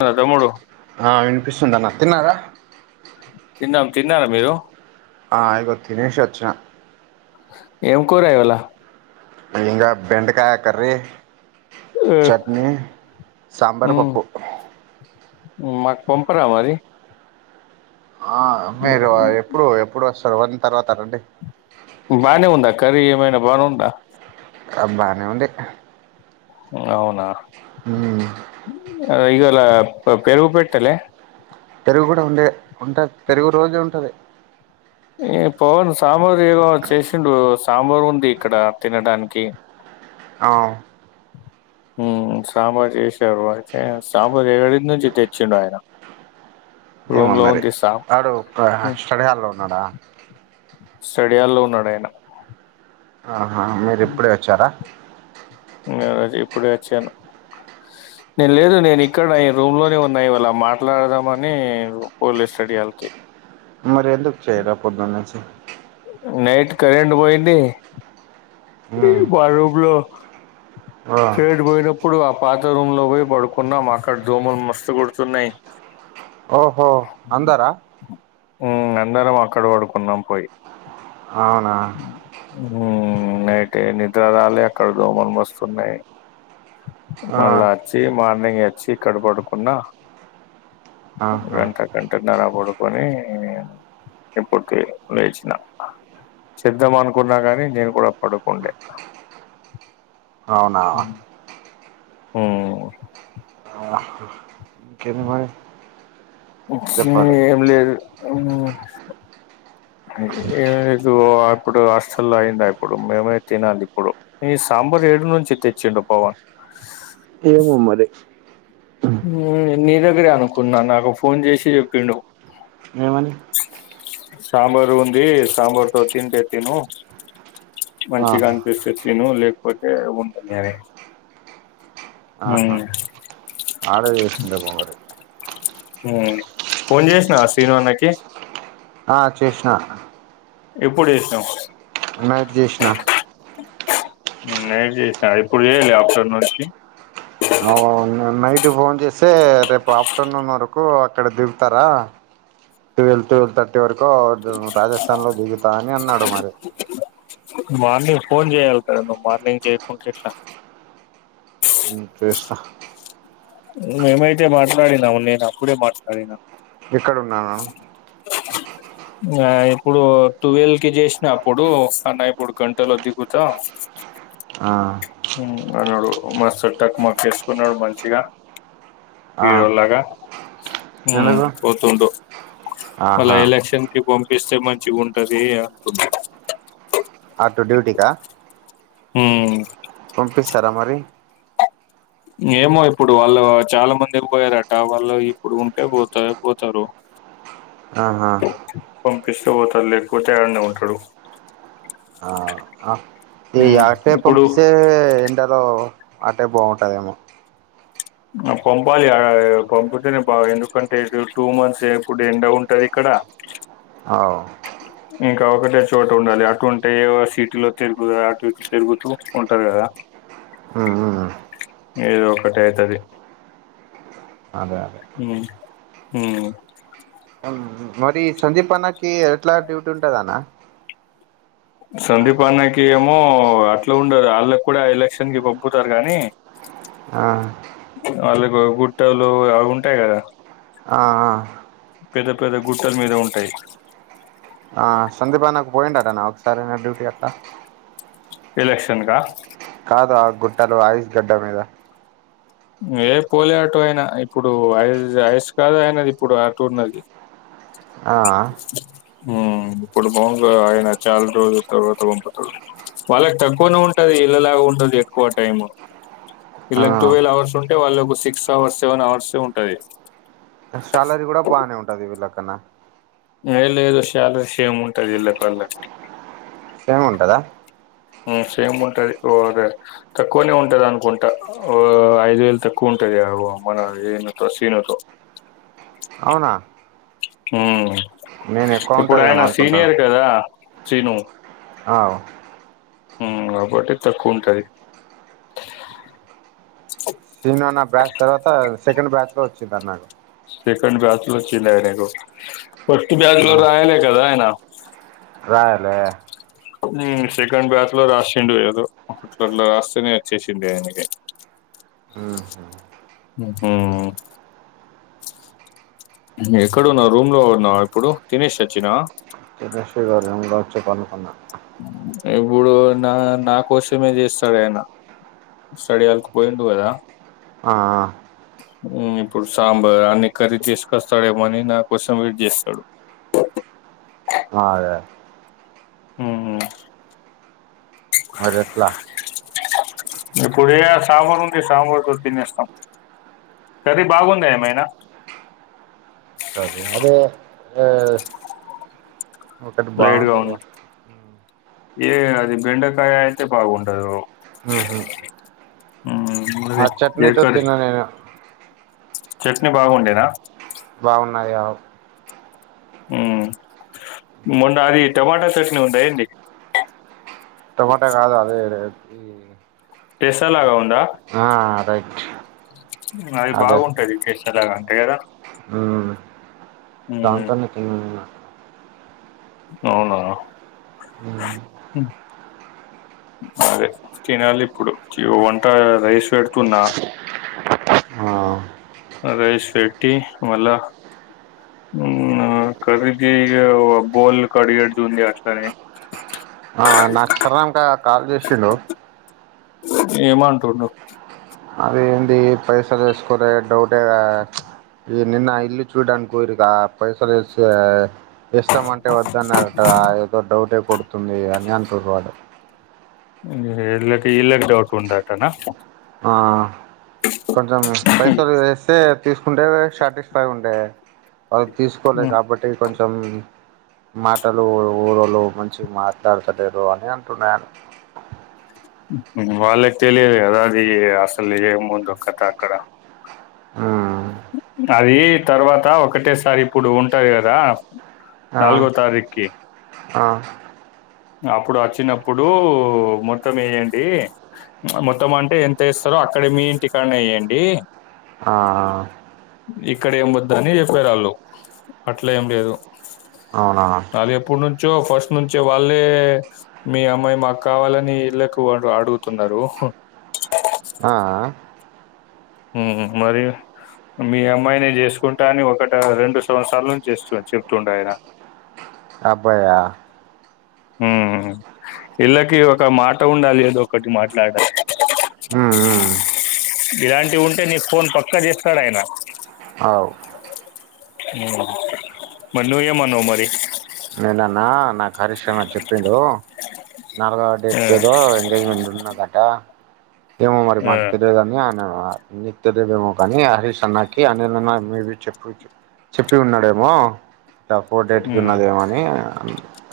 Hello తమ్ముడు ఆ వినిపిస్తుందా న తిన్నారా తిన్నాం తిన్నారా మీరు ఆ ఇగొ తిన్నేసి వచ్చిన ఎం కూర ఇవ్వాళ ఇంగా బెండకాయకర్రీ చట్నీ సంబార్ ఉమ్ పప్పు మాకు పంపరా మరి ఆ మీరు ఎప్పుడు ఎప్పుడు వస్తారు వన్ తర్వాత రండి బాగానే ఉందా కరీ ఏమైనా బానే ఉందా అ బ్బానే ఉంది అవునా ఉమ్ ఆ ఇగాలా పెరుగు పెట్టాలె పెరుగు గుడా ఉందే ఉంటది పెరుగు రోజు ఉంటాది. ఉ పవన్ సాంబార్ ఏదో చేసిండు సాంబార్ ఉంది ఇక్కడ తినడానికి ఆవు ఉమ్ సాంబార్ చేసాడు అయితే సాంబార్ ఏడ నుంచి తెచ్చిండు ఆయన ఏమ రూమ్ లో మరి ఉంది సాం ఆడు స్టడీ హాల్లో ఉన్నాడా స్టడీ హాల్లో ఉన్నాడు ఆయన ఆహా మీరు ఇప్పుడే వచ్చారా [unintelligible] ఇప్పుడే వచ్చాను నేను లేదు నేను ఇక్కడ ఈ రూమ్ లోనే ఉన్నాయి ఇవాళ మాట్లాడదామని పోలిసు స్టడీ హాల్క్ మరి ఎందుకు చేయాలా పొదునుంచి. నైట్ కరెంటు పోయిద్ది మా రూమ్ లో ఆ ఇప్పుడు ఆ పాత రూమ్ లో పోయి పడుకున్నాం అక్కడ దోమలు మస్తు కుడుతున్నాయి. ఓహో అందరా ఉమ్ అందరం అక్కడ పడుకున్నాం పోయి అవునా ఉమ్ నైట్ ఏ నిద్ర రాలె అక్కడ దోమలు మస్తున్నాయి. ఆ, మళ్ళా వచ్చి మార్నింగ్ వచ్చి ఇక్కడ పడుకున్నా ఆహా గంట గంటన్నర పడు కొని ఇపొద్దె లేచినాం చేద్దాం అనుకున్నా గాని నేను కూడా పడుకుండే అవునా ఉమ్ ఇంకేమి ఏమి లేదు ఏమి ఇ ఇప్పుడు హాస్టల్ లో అయిందా అప్పుడు మేమే తినాలి ఇప్పుడు ఈ సాంబార్ ఏడి నుంచి తెచ్చిండు పవన్ ఏమో మరి నీ దగ్గరే అనుకున్నా నాకు ఫోన్ చేసి చెప్పిండు ఏమని సాంబారు ఉంది సాంబార్తో తింటే తిను మంచిగా ఆహా అనిపిస్తది తిను లేకపోతే ఉంటుంది అదే ఆడే చేసుకుంటే బాగోదు ఫోన్ చేసినవా శ్రీనుఅన్నకి ఆ చేసిన ఎప్పుడు చేసినవ్ నైట్ జేసినా నైట్ చేసినవ్ ఇప్పుడు చేయాలా ఆఫ్టర్ నుంచి అవో నేను నైట్ నైట్ ఫోన్ చేస్తే రేపు ఆఫ్టర్నూన్ వరకు అక్కడ దిగుతారా టువల్ టువల్ థర్టీ వరకు రాజస్థాన్ లో దిగుతా అని అన్నాడు మరి మార్నింగ్ ఫోన్ చేయాలి కదా నువ్వు మార్నింగ్ చేయకుంటే ఎట్లా ఉమ్ చూస్తా మేమైతే మాట్లాడినాము నేను అప్పుడే మాట్లాడి నా ఇక్కడ ఉన్నా మే ఆ ఇప్పుడు టువెల్వ్ కి చేసిన అప్పుడు అన్న ఇప్పుడు గంటలో దిగుతా ఆ న్నాడు మా టక్ మాకు వసుకున్నాడు మనషిగా ఆ ఇరుళగా ఎందుకు ఉ తుంటడు మళ్ళ ఆహా ఎలక్షన్ కి పంపిస్తే మంచి ఉంటది అంటున్నా ఆటో డ్యూటీ కా ఉమ్ పంపిస్తారా మరి ఏమో ఇప్పుడు వాళ్ళు చాలా మంది పోయారట వాళ్ళు ఇప్పుడు ఉంటే పోతె పోతారు ఆహా పంపిస్తే పోతారు లేకపోతే ఎడనే ఉంటాడు ఆ ఆ ఈ హ్మ్ ఆటే ఇప్పుడు పంపిస్తే ఎంటార ఆటే బాగుంటుందేమో పంపాలి పంపితేనే బా ఎందుకంటే ఇ టూ మంత్స్ ఎప్పుడు ఎండ ఉంటది ఇక్కడ అ అవ్ ఇంకా ఒకటే చోట ఉండాలి లేకుంటే ఈ సిటీలో తిరుగుద అటు ఇటు తిరుగుతూ ఉంటారు కదా హహా ఏదో ఒకటే అయితది అదే అదే హు హు మరి సందీప్ అన్నకి ఎట్లా డ్యూటీ ఉంటద అన్న సందీప్ అన్నకి ఏమో అట్లా ఉండదు వాళ్ళకి కూడా ఎలక్షన్ కి పంపుతారు కానీ ఆ వాళ్ళకు గుట్టలు అవి ఉంటాయి కదా ఆ ఆ పెద్ద పెద్ద గుట్టలు మీద ఉంటాయి ఆ సందీపాన్న పోయింటటన్న ఒకసారినా డ్యూటీ అట్లా ఎలక్షన్ కా కాదు ఆ గుట్టలు ఐయిస్ గడ్డ మీద ఏ పోలే ఆటో అయినా ఇప్పుడు ఐ ఐస్ కాదు అయినది ఇప్పుడు ఆ టూర్ నది ఆ ఉ ఇప్పుడు బాగుంది కదా ఆయన చాలా రోజుల తర్వాత పంపుతాడు వాళ్ళకి తక్కువనే ఉంటది ఇళ్లలాగా ఉంటది ఎక్కువ టైం ఆ ఇళ్లాకు టువెల్వ్ అవర్స్ ఉంటే వాళ్ళ ఒక సిక్స్ అవర్స్ సెవెన్ అవర్స్ ఉంటది శాలరీ కూడా బాగానే ఉంటది వీళ్ళక్కన్నా ఏ లేదో శాలారీస్ ఉంటది ఇళ్ళ పల్లకి సేమ్ ఉంటదా సేమ్ ఉంటది ఓ దే తక్కువనే ఉంటది అనుకుంటా ఓ ఐదు వేలు తక్కువ ఉంటది ఏ అగొ మాన ఏ అవునా హు నేను ఎక్కువ ఇప్పుడు ఆయన ఉంటదేమో అనుకుంటాను సీనియర్ కదా సిను అవు ఉమ్ కాబట్టి తక్కువ ఉంటది సీన్ నా బ్యాచ్ తర్వాత సెకండ్ బ్యాచ్ లో వచ్చింద అన్నాడు సెకండ్ బ్యాచ్ లో వచ్చిండు అయినేదో ఫస్ట్ బ్యాచ్ లో అయినే కదా అయనా రాయాలే సెకండ్ బ్యాచ్ లో రాసిండు ఏదో అట్లా అట్లా రాస్తేనే వచ్చేసి ఆయనకి అ ఉ హు ఎక్కడువ్ రూమ్ లో ఉన్నా ఇప్పుడు తినేష్ వచ్చినా లేదుపడుకున్న ఇప్పుడు నా నా కోసమే చేస్తాడు ఆయన స్టడీ హాల్ కు పోయిండు కదా ఆ ఆ మ్మ్ ఇప్పుడు సాంబార్ అన్ని కర్రీ తీసుకొస్తాడేమోని నాకోసం వేయిట్ చేస్తాడు ఆ అదే హ్మ్ హు మరి ఎట్లా ఇప్పుడు ఏ సాంబార్ ఉంటె సాంబార్తో తినేస్తాం కర్రి బాగుంద ఎమైనా అదే అదే ఎ ఒకటి లైట్ గా బాగుంటదా ఉంది ఏ అది బెండకాయ అయితే బాగుండదు హ్మ్ హు మ్మ్ ఆ అది చట్నీ ఏ తో కర్రీ తిన్న లేను చట్నీ బాగుండేనా నాది ఆవ్ మ్మ్ మొన్న అది టమాటా చట్నీ ఉందా ఏంది టమాటా కాదు అదే దేది టెసల్లగా ఉందా రైట్ అది బాగుంటది టెశలాగా అంటే కదా మ్మ్ ఉమ్ దాంతోనే తిన్నా అవునా మ్ మ్మ్ అదే తినాలి ఇప్పుడు ఇప్ వంట రైస్ పెడుతున్నా ఆ అ రైస్ పెట్టి మళ్ళ మ్మ్ కర్రీకి బోల్ కడిగేటిదుంది అట్లనే ఆ నాక్ సరంగా కాల్ చేసిండు ఏమంటుండూ అదేంటి పైసలేసుకోలే డౌటే కదా ఈ నిన్న ఇల్లు చూడడానికి పొయ్యిరు గా పైసలు ఏసె ఎస్సాం అంటే వద్దన్నారట ఏదో డౌటే కొడుతుంది అని అంటుండు వాడు మ్మ్ ఇళ్ళకి ఈల్లకి డౌట్ ఉందటనా ఆ కొంచెం పైసలు వేస్తే తీసుకుంటే షార్టేజ్ ఫై ఉండే వాళ్ళు తీసుకోలే ఉమ్, కాబట్టి కొంచెం మాటలు ఊరోళ్ళు మంచిగ మాట్లాడతలేరు అని అంటుండు ఆయన వాళ్ళకి తెలియదు గదా అది అసలు ఏముందో కత అక్కడ మ్మ్ అది తర్వాత ఒకటేసారి ఇప్పుడు ఉంటది కదా ఆ నాల్గో తారీఖీ ఆ అప్పుడు అచ్చినప్పుడు మొత్తం ఎయ్యండి మొత్తం అంటే ఎంత ఎస్తరు అక్కడే మీ ఇంటి కాడ్నే ఎయండి ఆ ఇక్కడ ఏం వద్దని చెప్పారాళ్ళు అట్లెం లేదు అవునా చో ఫస్ట్ నుంచే వాళ్ ఏ మీ అమ్మాయి మాకావాలని ఇళ్ళకు అట్ల అడుగుతున్నరు ఆ ఆ ఉహు మరి మీ అమ్మాయినే చేసుకుంటా అని ఒకటా రెండు సంవత్సరాల నుంచి చేస్తు చెప్తుండే ఆయన అబ్బాయా మ్ ఈళ్ళకి ఒక మాట ఉండాలి ఏదో ఒకటి మాట్లాడాలి హ్మ్మ్ ఇలాంటివుంటే నీకు ఫోన్ పక్కా చేస్తాడాయన అవు మ్ మరి నువ్వు ఏమన్నావ్ మరి నేనన్నా నాకు హరీష్ అన్న చెప్పిండు నాలుగో ఆ! డేట్ కి ఏదో ఎంగేజ్మెంట్ ఉన్నాదట్టా ఏమో మరి ఆ! మాకు తెలియదని అన్న నీకు తెలియదేమో కానీ హరీష్ అన్నా కి అన్నినన్నా మేబీ చెప్పి చెప్పి ఉన్నాడేమో ఇటా ఫోర్ డేట్కి హ్మ్. ఉన్నాదేమో అని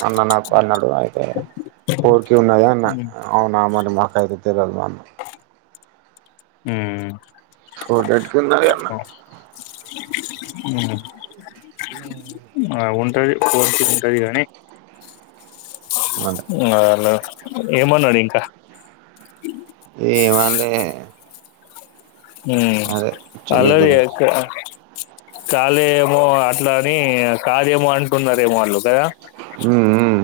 అన్న నాకు అన్నాడు అయితే ఫోరికి ఉన్నద అన్న హ్మ్. అవునా మరి మాకైతే తెలియదు అన్న హ్మ్మ్ ఫోటో ఎడుకింద అన్న ఆ ఉంట ఉంటది పోన్ ఉంటది కాగానీ అంట అ ఏమన్నాడు ఇంకా ఏమనాలే హ్మ్మ్ చిన్ని అల్లాయ్ అక్క గురించి కాళే ఏమో అట్లా అని కాదేమో అంటున్నారేమో వాళ్ళు కదా హ్మ్మ హ్మ్మ్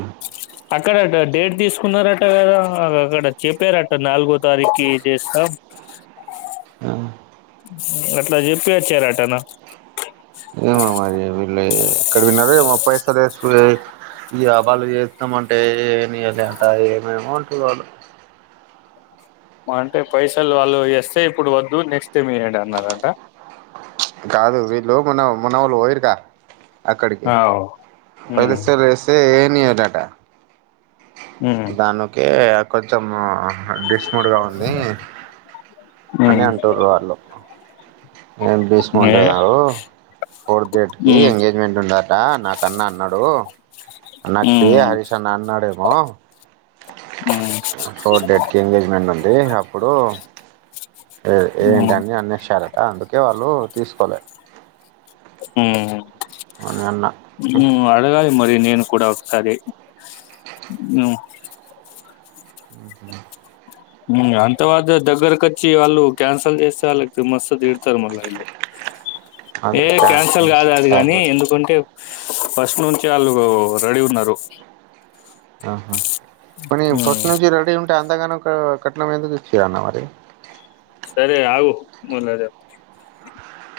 అక్కడట డేట్ తీసుకున్నారట కదా అక్కడ చెప్పారట నాలుగో తారీఖకి చేస్తాం ఆ అట్లా చెప్పి వచ్చారటన ఏమ మరి వీళ్ళు ఎక్కడ విన్నారోమో మా పైసాల స ఈబళ్ళు చేస్తామ అంటే ఏమి లేట ఏమేమో అంటుంది వాళ్ళు మా అంటే పైసలు వాళ్ళు చేస్తే ఇప్పుడు వద్దు నెక్స్ట్ టైమ్ ఏయ్యండి అన్నారంట కాదు వీళ్ళు మున మన వాళ్ళు పోయరుగా అక్కడికి అవ్ ఉమ్ పైసలు యిస్తే ఏయ్యానియ్యాడట ఉమ్ దనుక కొంచెం డిస్ మోడ్గా ఉంది అని ఉమ్ అంటుారు వాళ్ళు ఏం ఏ బీస్మంటేన్నారుారు ఫోర్త్ డేట్ కి ఉమ్ ఎంగేజ్మెంట్ ఉండదట నాకన్నా అన్నాడు అన్నాకి ఉమ్ హరీష్ అన్న అన్నాడేమో ఉమ్ ఫోర్త్ డేట్ కి ఎంగేజ్మెంట్ ఉంది అప్పుడు ఉమ్ ఏంటన్నిీ అన్నస్తారట అందుకే వాళ్ళు తీసుకోలే హ్మ్మ్ అని అన్న నువు అడగాలి మరి నేను కూడా ఒకసారి నువ్ అంత వా దగ్గరక వచ్చి వాళ్ళు క్యాన్సల్ చేస్తే వాళ్ళకి మస్త్ దిద్ ారు మళ్ళా ఇల్లు ఏ క్యాన్సల్ కాదు అది కానీ ఎందుకంటే ఫస్ట్ నుంచి వాళ్ళు రెడీ ఉన్నారు ఆహా ప మరి ఉమ్ ఫస్ట్ నుంచి రెడీ గా ఉంటే అంతగానం ఆ కట్నం ఎందుకు ఇచ్చి మరి సరే అగు మల్ల చేస్తా